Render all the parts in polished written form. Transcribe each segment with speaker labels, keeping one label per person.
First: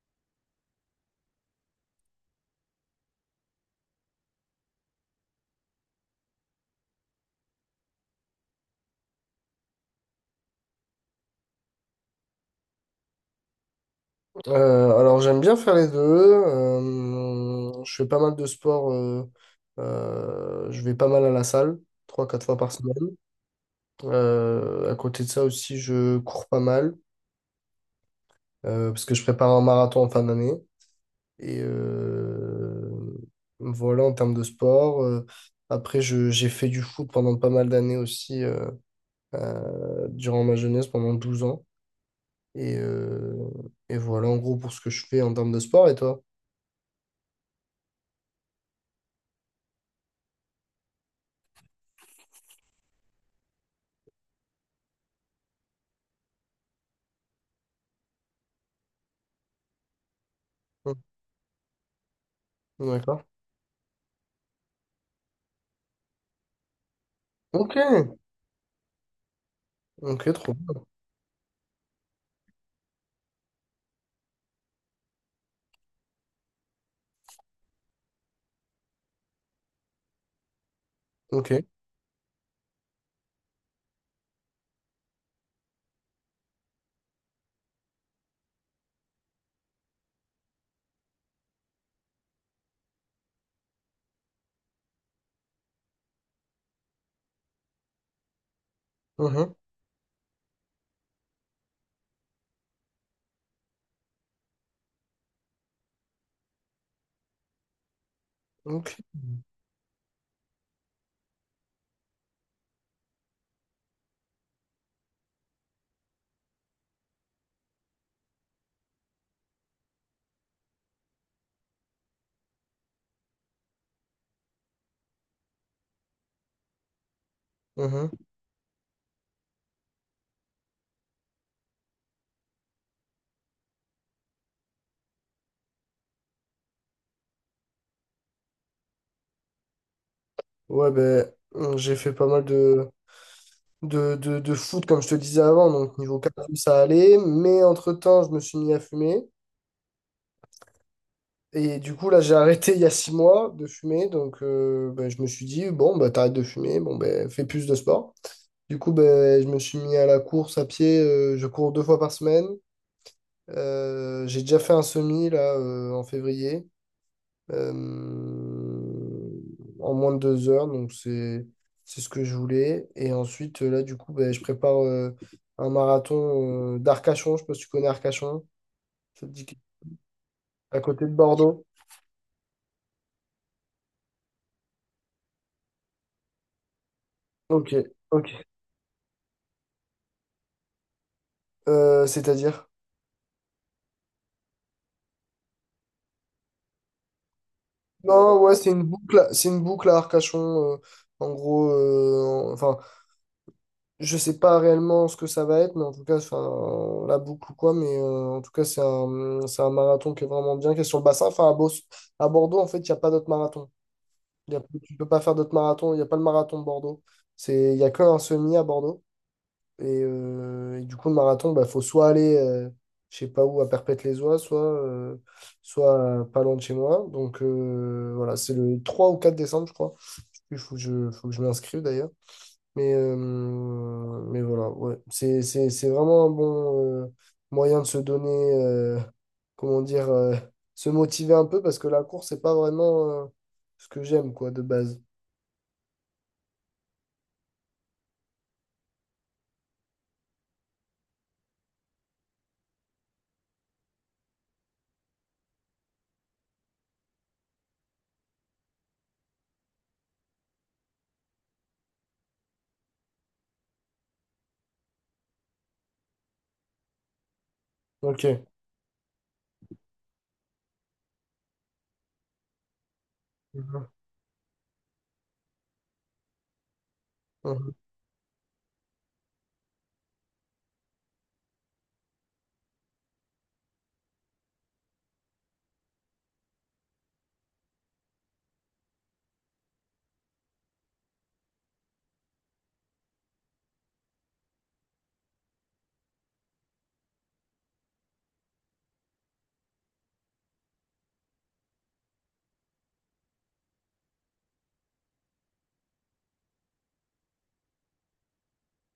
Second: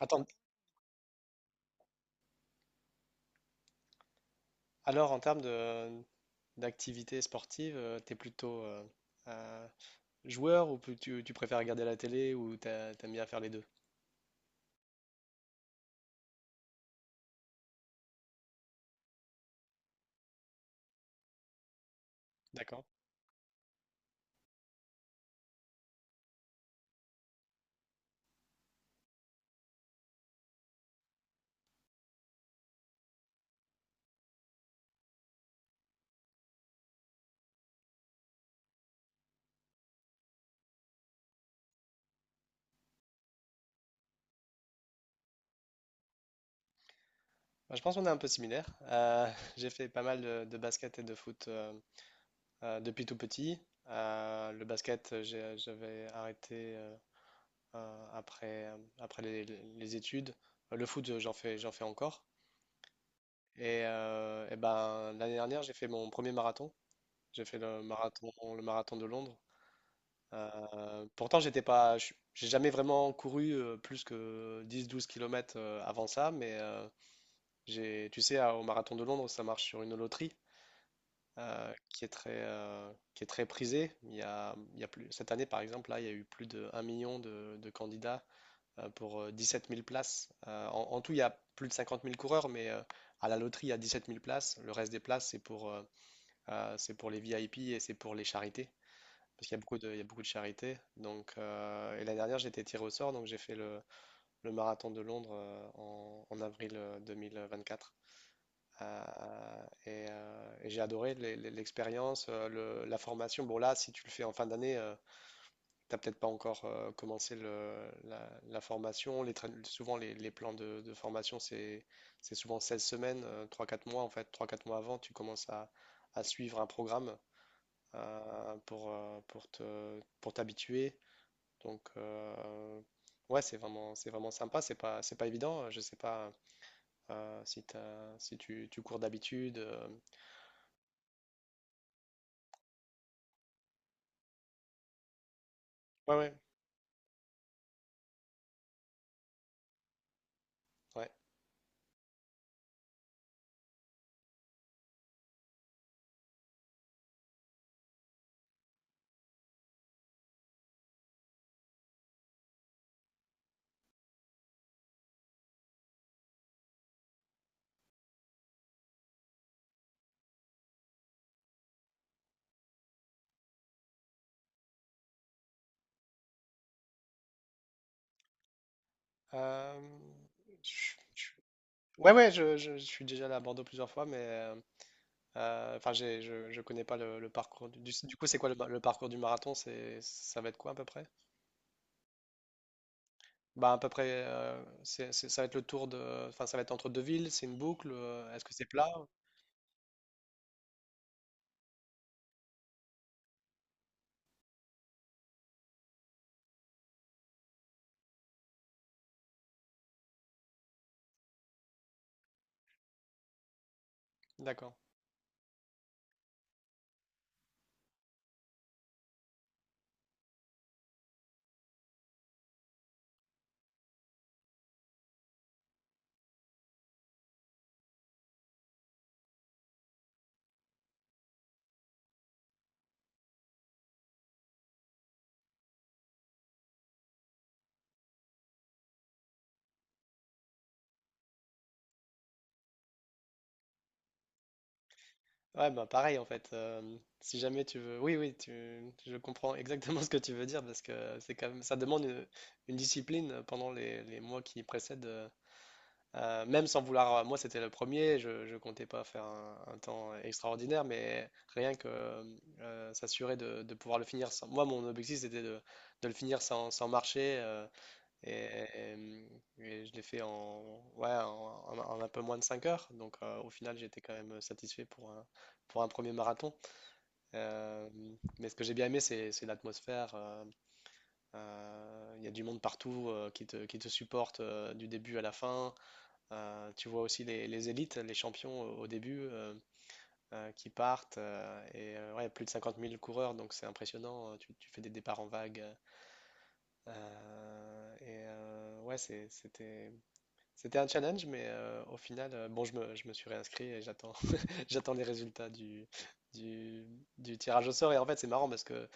Speaker 1: Attends, alors en termes de d'activité sportive, t'es plutôt euh, joueur ou tu préfères regarder la télé ou t'aimes bien faire les deux?
Speaker 2: Alors j'aime bien faire les deux. Je fais pas mal de sport. Je vais pas mal à la salle, 3 4 fois par
Speaker 1: D'accord.
Speaker 2: semaine. À côté de ça aussi, je cours pas mal parce que je prépare un marathon en fin d'année. Et voilà en termes de sport. Après, j'ai fait du foot pendant pas mal d'années aussi, durant ma jeunesse, pendant 12 ans. Et, euh, et voilà en gros pour ce que je fais en termes de sport. Et toi?
Speaker 1: Bah, je pense qu'on est un peu similaires. J'ai fait pas mal de basket et de foot depuis tout petit. Le basket, j'avais arrêté après, après les études. Le
Speaker 2: Hum.
Speaker 1: foot, j'en fais encore.
Speaker 2: D'accord.
Speaker 1: Et, eh ben, l'année dernière, j'ai fait mon premier marathon. J'ai fait
Speaker 2: Ok.
Speaker 1: le marathon de Londres.
Speaker 2: Ok, trop bien.
Speaker 1: Pourtant, j'étais pas, j'ai jamais vraiment couru plus que 10-12 km avant ça, mais tu sais, au marathon de Londres, ça marche sur une loterie
Speaker 2: Ok.
Speaker 1: qui est qui est très prisée. Il y a plus, cette année, par exemple, là, il y a eu plus de 1 000 000 de candidats pour 17 000 places. En tout, il y a plus de 50 000 coureurs, mais à la loterie, il y a 17 000 places. Le reste des places, c'est pour les VIP et c'est pour les charités parce qu'il
Speaker 2: Mhm.
Speaker 1: y a beaucoup il y a beaucoup de charité. Donc, et l'année dernière, j'ai été tiré au sort, donc j'ai fait le marathon de Londres en avril 2024.
Speaker 2: Ok.
Speaker 1: Et j'ai adoré l'expérience, la formation. Bon, là, si tu le fais en fin d'année, t'as peut-être pas encore commencé la formation. Souvent, les plans de formation, c'est souvent 16 semaines, trois quatre mois. En fait, trois quatre mois avant, tu commences à suivre un programme
Speaker 2: Mhm.
Speaker 1: pour te, pour t'habituer. Donc, ouais, c'est vraiment sympa. C'est pas évident. Je sais pas si si tu cours d'habitude.
Speaker 2: Ouais, ben, j'ai fait pas mal de foot, comme je te disais avant. Donc,
Speaker 1: Ouais,
Speaker 2: niveau cardio, ça allait. Mais entre-temps, je me suis mis à fumer.
Speaker 1: ouais.
Speaker 2: Et du coup, là, j'ai arrêté il y a 6 mois de fumer. Donc, ben, je me suis dit, bon, bah t'arrêtes de fumer. Bon, ben, fais plus de sport. Du coup, ben, je me suis mis à la course à pied. Je cours 2 fois par semaine. J'ai déjà fait un semi, là, en février. euh, en moins de 2 heures. Donc, c'est ce que je voulais. Et ensuite, là, du coup, ben, je prépare un marathon d'Arcachon. Je ne sais pas si tu connais Arcachon. Ça te dit quelque-
Speaker 1: Euh,
Speaker 2: À côté de
Speaker 1: je-
Speaker 2: Bordeaux.
Speaker 1: Ouais, je suis déjà allé à Bordeaux plusieurs fois, mais enfin, je connais pas le
Speaker 2: Ok,
Speaker 1: parcours. Du coup,
Speaker 2: ok.
Speaker 1: c'est quoi le parcours du marathon? C'est, ça va être quoi à peu près?
Speaker 2: C'est-à-dire?
Speaker 1: Bah, à peu près, ça va être le tour de, enfin, ça va être entre deux villes. C'est une boucle.
Speaker 2: Non,
Speaker 1: Est-ce que
Speaker 2: ouais,
Speaker 1: c'est
Speaker 2: c'est une
Speaker 1: plat?
Speaker 2: boucle, c'est une boucle à Arcachon. euh, en gros, enfin je sais pas réellement ce que ça va être, mais en tout cas, enfin, la boucle ou quoi, mais en tout cas, c'est un marathon qui est vraiment bien, qui est sur le bassin. Enfin, à Bordeaux, en fait, il n'y a pas d'autres marathons.
Speaker 1: D'accord.
Speaker 2: Tu peux pas faire d'autres marathons, il n'y a pas le marathon de Bordeaux. Il y a que un semi à Bordeaux. Et du coup, le marathon, bah, faut soit aller, je sais pas où, à Perpète-les-Oies, soit, soit pas loin de chez moi. Donc, voilà, c'est le 3 ou 4 décembre, je crois. Il faut que je m'inscrive d'ailleurs. Mais voilà, ouais. C'est vraiment un bon moyen de se donner, euh, comment dire, se motiver un peu parce que la course, c'est pas vraiment ce que j'aime, quoi, de base.
Speaker 1: Ouais, bah pareil en fait. Si jamais tu veux, oui, je comprends exactement ce que tu veux dire parce que c'est quand même, ça demande une discipline pendant les mois qui précèdent. Même sans vouloir, moi c'était le premier, ne comptais pas faire un temps extraordinaire, mais rien que s'assurer de pouvoir le finir sans. Moi, mon objectif c'était de le finir sans marcher.
Speaker 2: Ok.
Speaker 1: Et, et je l'ai fait ouais, en, en un peu moins de 5 heures. Donc au final,
Speaker 2: Mhm,
Speaker 1: j'étais quand même satisfait pour pour un premier marathon.
Speaker 2: mhm,
Speaker 1: Euh, mais ce que j'ai bien aimé, c'est l'atmosphère. Il y a du monde partout qui te supporte du début à la fin. Tu vois aussi les élites, les champions au début qui partent. Ouais, plus de 50 000 coureurs, donc c'est impressionnant. Euh, tu fais des départs en vague. Ouais, c'était c'était un challenge, mais au final, bon, je me suis réinscrit et j'attends, j'attends les résultats du, du tirage au sort. Et en fait, c'est marrant parce que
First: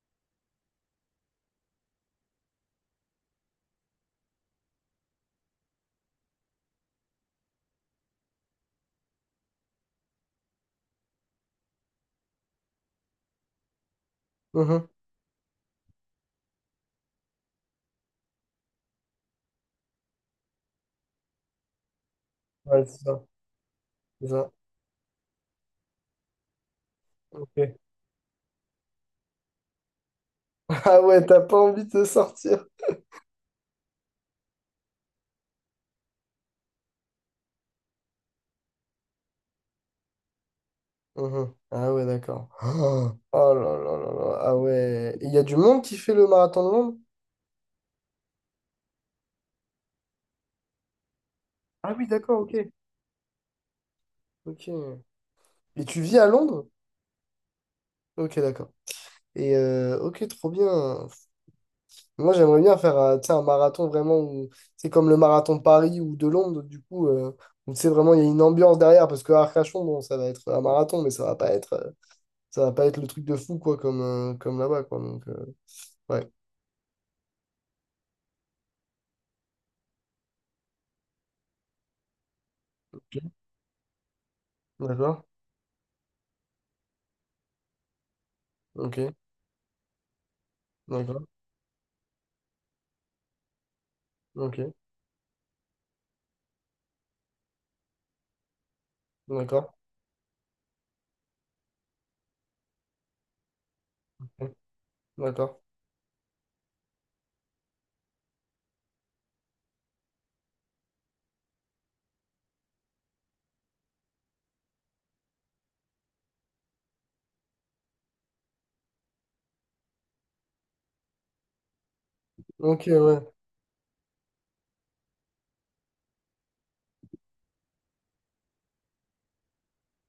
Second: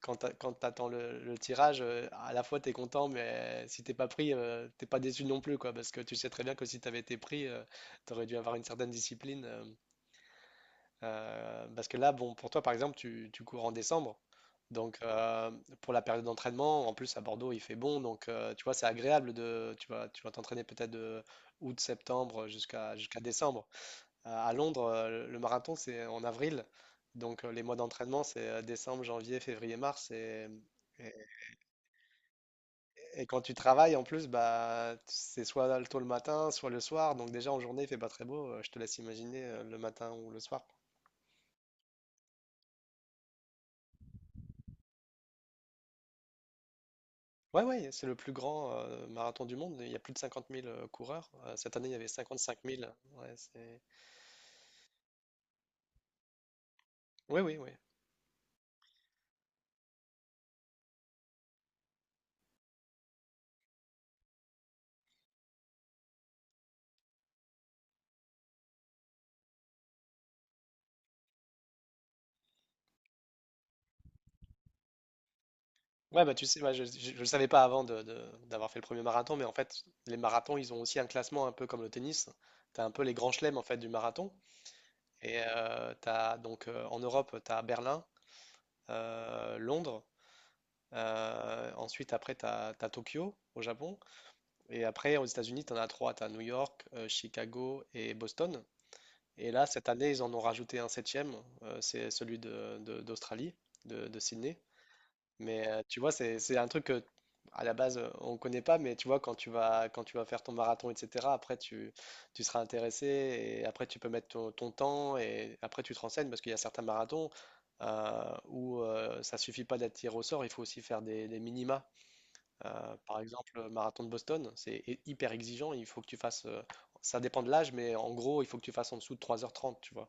Speaker 1: quand quand t'attends le tirage, à la fois t'es content, mais si t'es pas pris, t'es pas déçu non plus, quoi, parce que tu sais très bien que si t'avais été pris, tu t'aurais dû avoir une certaine discipline. Parce que là, bon, pour toi, par exemple, tu cours en décembre.
Speaker 2: mhm.
Speaker 1: Donc, pour la période d'entraînement, en plus à Bordeaux, il fait bon. Donc, tu vois, c'est agréable de. Tu vas t'entraîner peut-être de août, septembre
Speaker 2: Ouais, c'est
Speaker 1: jusqu'à
Speaker 2: ça.
Speaker 1: décembre.
Speaker 2: C'est ça.
Speaker 1: À Londres, le marathon, c'est en avril. Donc,
Speaker 2: Ok.
Speaker 1: les mois d'entraînement, c'est décembre, janvier, février, mars.
Speaker 2: Ah
Speaker 1: Et,
Speaker 2: ouais, t'as pas envie de sortir.
Speaker 1: et quand tu travailles, en plus, bah, c'est soit tôt le matin, soit le soir. Donc, déjà, en journée, il fait pas très beau. Je te laisse imaginer le matin ou le soir.
Speaker 2: Mhm. Ah ouais, d'accord. Oh oh là là là là. Ah ouais. Il y a du monde qui fait le marathon de Londres?
Speaker 1: Ouais, ouais, c'est le plus grand marathon du monde. Il y a plus de 50 000 coureurs. Cette année, il
Speaker 2: Ah
Speaker 1: y
Speaker 2: oui,
Speaker 1: avait
Speaker 2: d'accord, ok.
Speaker 1: 55 000. Ouais, c'est...
Speaker 2: Ok. Et tu vis à Londres?
Speaker 1: Oui, oui, oui.
Speaker 2: Ok, d'accord. Et ok, trop bien. Moi, j'aimerais bien faire tu sais, un marathon vraiment où c'est comme le marathon de Paris ou de Londres, du coup, où tu sais vraiment, il y a une ambiance derrière parce que Arcachon, bon, ça va être un marathon, mais ça va pas être, ça va pas être le truc de fou, quoi, comme là-bas, quoi. Donc,
Speaker 1: Ouais,
Speaker 2: ouais.
Speaker 1: bah tu sais, moi je ne le savais pas avant d'avoir fait le premier marathon, mais en fait, les marathons, ils ont aussi un classement un peu comme le tennis. Tu as un peu les
Speaker 2: Ok.
Speaker 1: grands chelems en fait, du marathon.
Speaker 2: D'accord.
Speaker 1: Et donc, en Europe, tu as Berlin,
Speaker 2: Ok.
Speaker 1: Londres.
Speaker 2: D'accord.
Speaker 1: Ensuite, après, tu as, Tokyo au Japon.
Speaker 2: Ok.
Speaker 1: Et après, aux États-Unis, tu en as trois. Tu as New York, Chicago et Boston. Et là,
Speaker 2: D'accord.
Speaker 1: cette année, ils en ont rajouté un septième, c'est celui d'Australie, de
Speaker 2: Ok.
Speaker 1: Sydney.
Speaker 2: D'accord.
Speaker 1: Mais tu vois, c'est un truc que, à la base, on ne connaît pas, mais tu vois, quand tu vas faire ton marathon, etc., après, tu seras intéressé, et après, tu peux mettre ton, ton temps, et après, tu te renseignes, parce qu'il y a certains marathons où ça suffit pas d'être tiré au sort, il faut aussi faire des minima.
Speaker 2: Ok, ouais.
Speaker 1: Par exemple, le marathon de Boston, c'est hyper exigeant, il faut que tu fasses, ça dépend de l'âge, mais en gros, il faut que tu fasses en dessous de 3h30, tu vois.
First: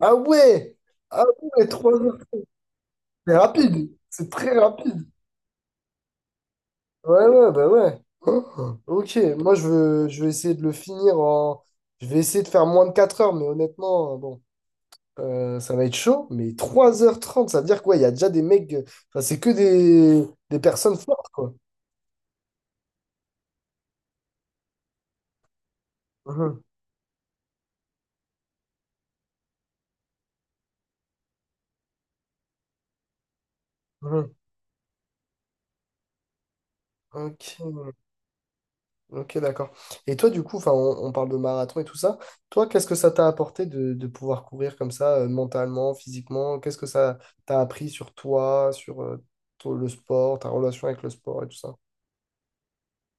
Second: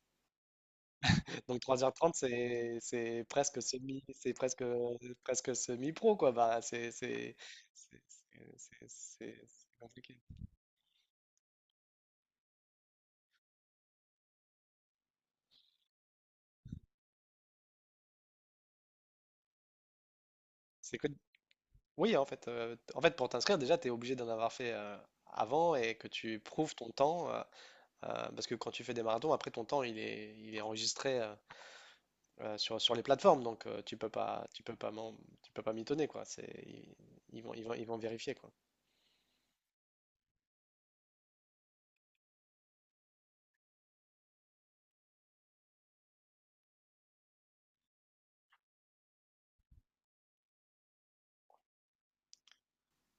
Speaker 2: Ah ouais! Ah
Speaker 1: Donc
Speaker 2: ouais, trois
Speaker 1: 3h30,
Speaker 2: heures.
Speaker 1: c'est
Speaker 2: C'est
Speaker 1: presque
Speaker 2: rapide.
Speaker 1: semi,
Speaker 2: C'est
Speaker 1: c'est
Speaker 2: très
Speaker 1: presque
Speaker 2: rapide.
Speaker 1: presque semi-pro quoi.
Speaker 2: Ouais, ouais, bah ouais.
Speaker 1: C'est
Speaker 2: Oh. Ok,
Speaker 1: c'est compliqué.
Speaker 2: je vais essayer de le finir en. Je vais essayer de faire moins de 4 heures, mais honnêtement, bon, ça va être chaud. Mais 3h30 ça veut dire quoi? Il y a déjà des mecs. Enfin, c'est que des personnes
Speaker 1: C'est que
Speaker 2: fortes, quoi.
Speaker 1: oui en fait pour t'inscrire déjà tu es obligé d'en avoir fait avant et que tu
Speaker 2: Mhm,
Speaker 1: prouves ton temps parce que quand tu fais des marathons après ton temps il est enregistré sur sur les plateformes donc
Speaker 2: mhm.
Speaker 1: tu peux pas tu peux pas mitonner quoi. Ils vont
Speaker 2: Ok,
Speaker 1: vérifier quoi.
Speaker 2: ok, d'accord. Et toi, du coup, enfin, on parle de marathon et tout ça. Toi, qu'est-ce que ça t'a apporté de pouvoir courir comme ça, mentalement, physiquement? Qu'est-ce que ça t'a appris sur toi, sur le sport, ta relation avec le sport et tout ça?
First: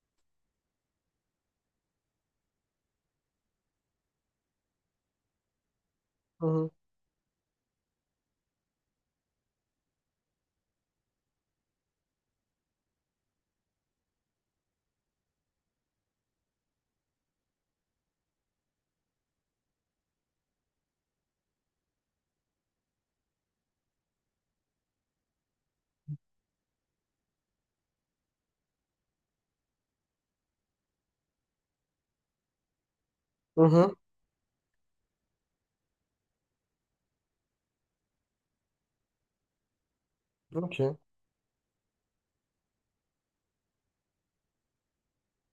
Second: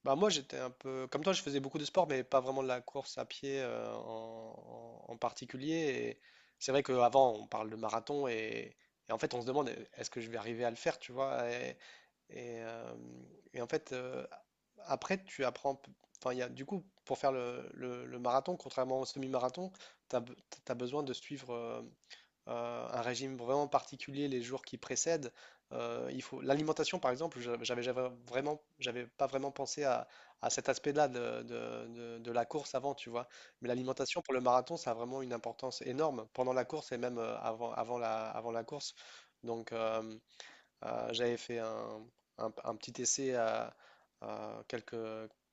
Speaker 1: Bah moi j'étais un peu comme toi, je faisais beaucoup de sport, mais pas vraiment de la course à pied en particulier. Et c'est vrai qu'avant on parle de marathon et en fait on se demande est-ce que je vais arriver à le faire, tu vois. Et, euh, et en fait après tu apprends, enfin il y a, du coup pour faire le marathon, contrairement au semi-marathon, tu as, besoin de suivre. Un régime vraiment particulier les jours qui précèdent. Il faut l'alimentation par exemple, j'avais vraiment, j'avais pas vraiment pensé à cet aspect-là de la course avant, tu vois. Mais
Speaker 2: Mhm,
Speaker 1: l'alimentation pour le marathon, ça a vraiment une importance énorme pendant la course et même avant avant la course. Donc,
Speaker 2: ok.
Speaker 1: j'avais fait un petit essai à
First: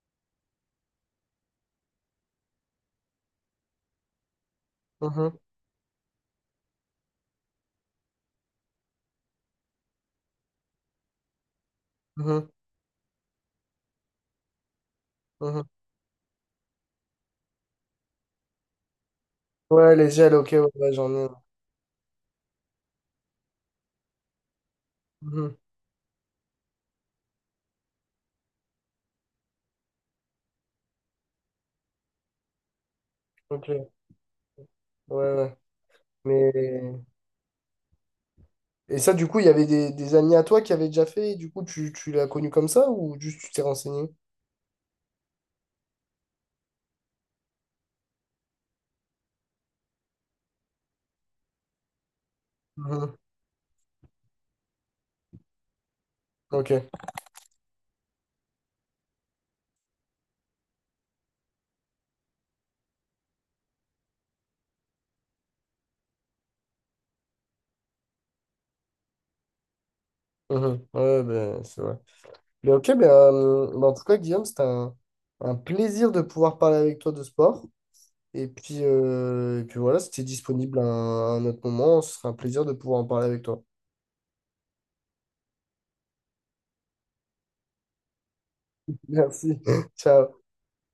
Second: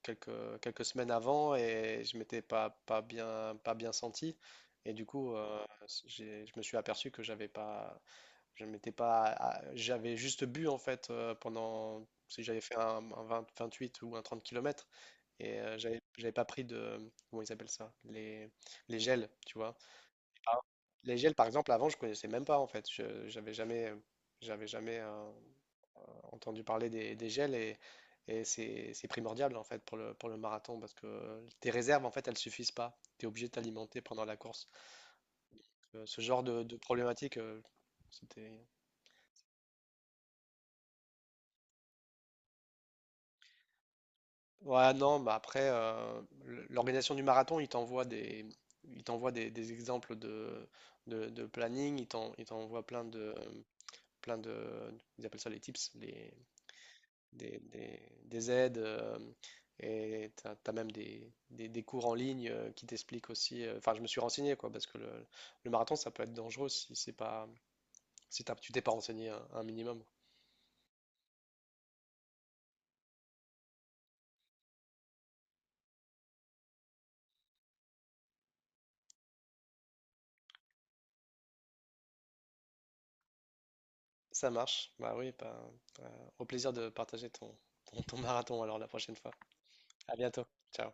Speaker 1: quelques, quelques semaines avant et je m'étais pas, pas bien senti. Et du coup,
Speaker 2: Mhm,
Speaker 1: je me suis aperçu que j'avais pas, je m'étais pas, j'avais juste bu en fait pendant, si
Speaker 2: mhm,
Speaker 1: j'avais fait un 28 ou un 30 kilomètres et
Speaker 2: mhm.
Speaker 1: j'avais pas pris de, comment ils appellent ça, les gels, tu vois.
Speaker 2: Ouais, les gels, ok,
Speaker 1: Ah.
Speaker 2: ouais, ouais, j'en
Speaker 1: Les
Speaker 2: ai
Speaker 1: gels,
Speaker 2: un.
Speaker 1: par exemple, avant, je connaissais même pas en fait. J'avais jamais.
Speaker 2: Mhm,
Speaker 1: Entendu parler des gels et c'est primordial en fait pour pour le marathon parce que tes réserves en fait elles suffisent pas. Tu es obligé de
Speaker 2: ok, ouais,
Speaker 1: t'alimenter pendant la course.
Speaker 2: ouais.
Speaker 1: Ce genre
Speaker 2: Mais.
Speaker 1: de problématique, c'était.
Speaker 2: Et ça, du coup, il y avait des amis à toi qui avaient déjà fait, et du coup, tu l'as connu comme ça ou juste tu t'es renseigné?
Speaker 1: Ouais, non, bah après, l'organisation du marathon, il t'envoie des exemples de, de planning, il t'envoie
Speaker 2: Mhm,
Speaker 1: plein de, ils appellent ça les tips, les,
Speaker 2: ok.
Speaker 1: des aides et tu as, même des cours en ligne qui t'expliquent aussi. Enfin, je me suis renseigné quoi, parce que le marathon ça peut être dangereux si c'est pas si tu t'es pas renseigné un minimum.
Speaker 2: Mhm, ouais, ben, c'est vrai. Mais ok, ben, en tout cas, Guillaume, c'était un plaisir de pouvoir parler avec toi de sport. Et puis voilà, si tu es disponible à un autre moment, ce serait un plaisir de pouvoir en parler avec toi.
Speaker 1: Ça marche, bah oui, bah, euh, au plaisir de partager ton marathon alors la prochaine fois.
Speaker 2: Merci.
Speaker 1: À bientôt,
Speaker 2: Ciao.
Speaker 1: ciao.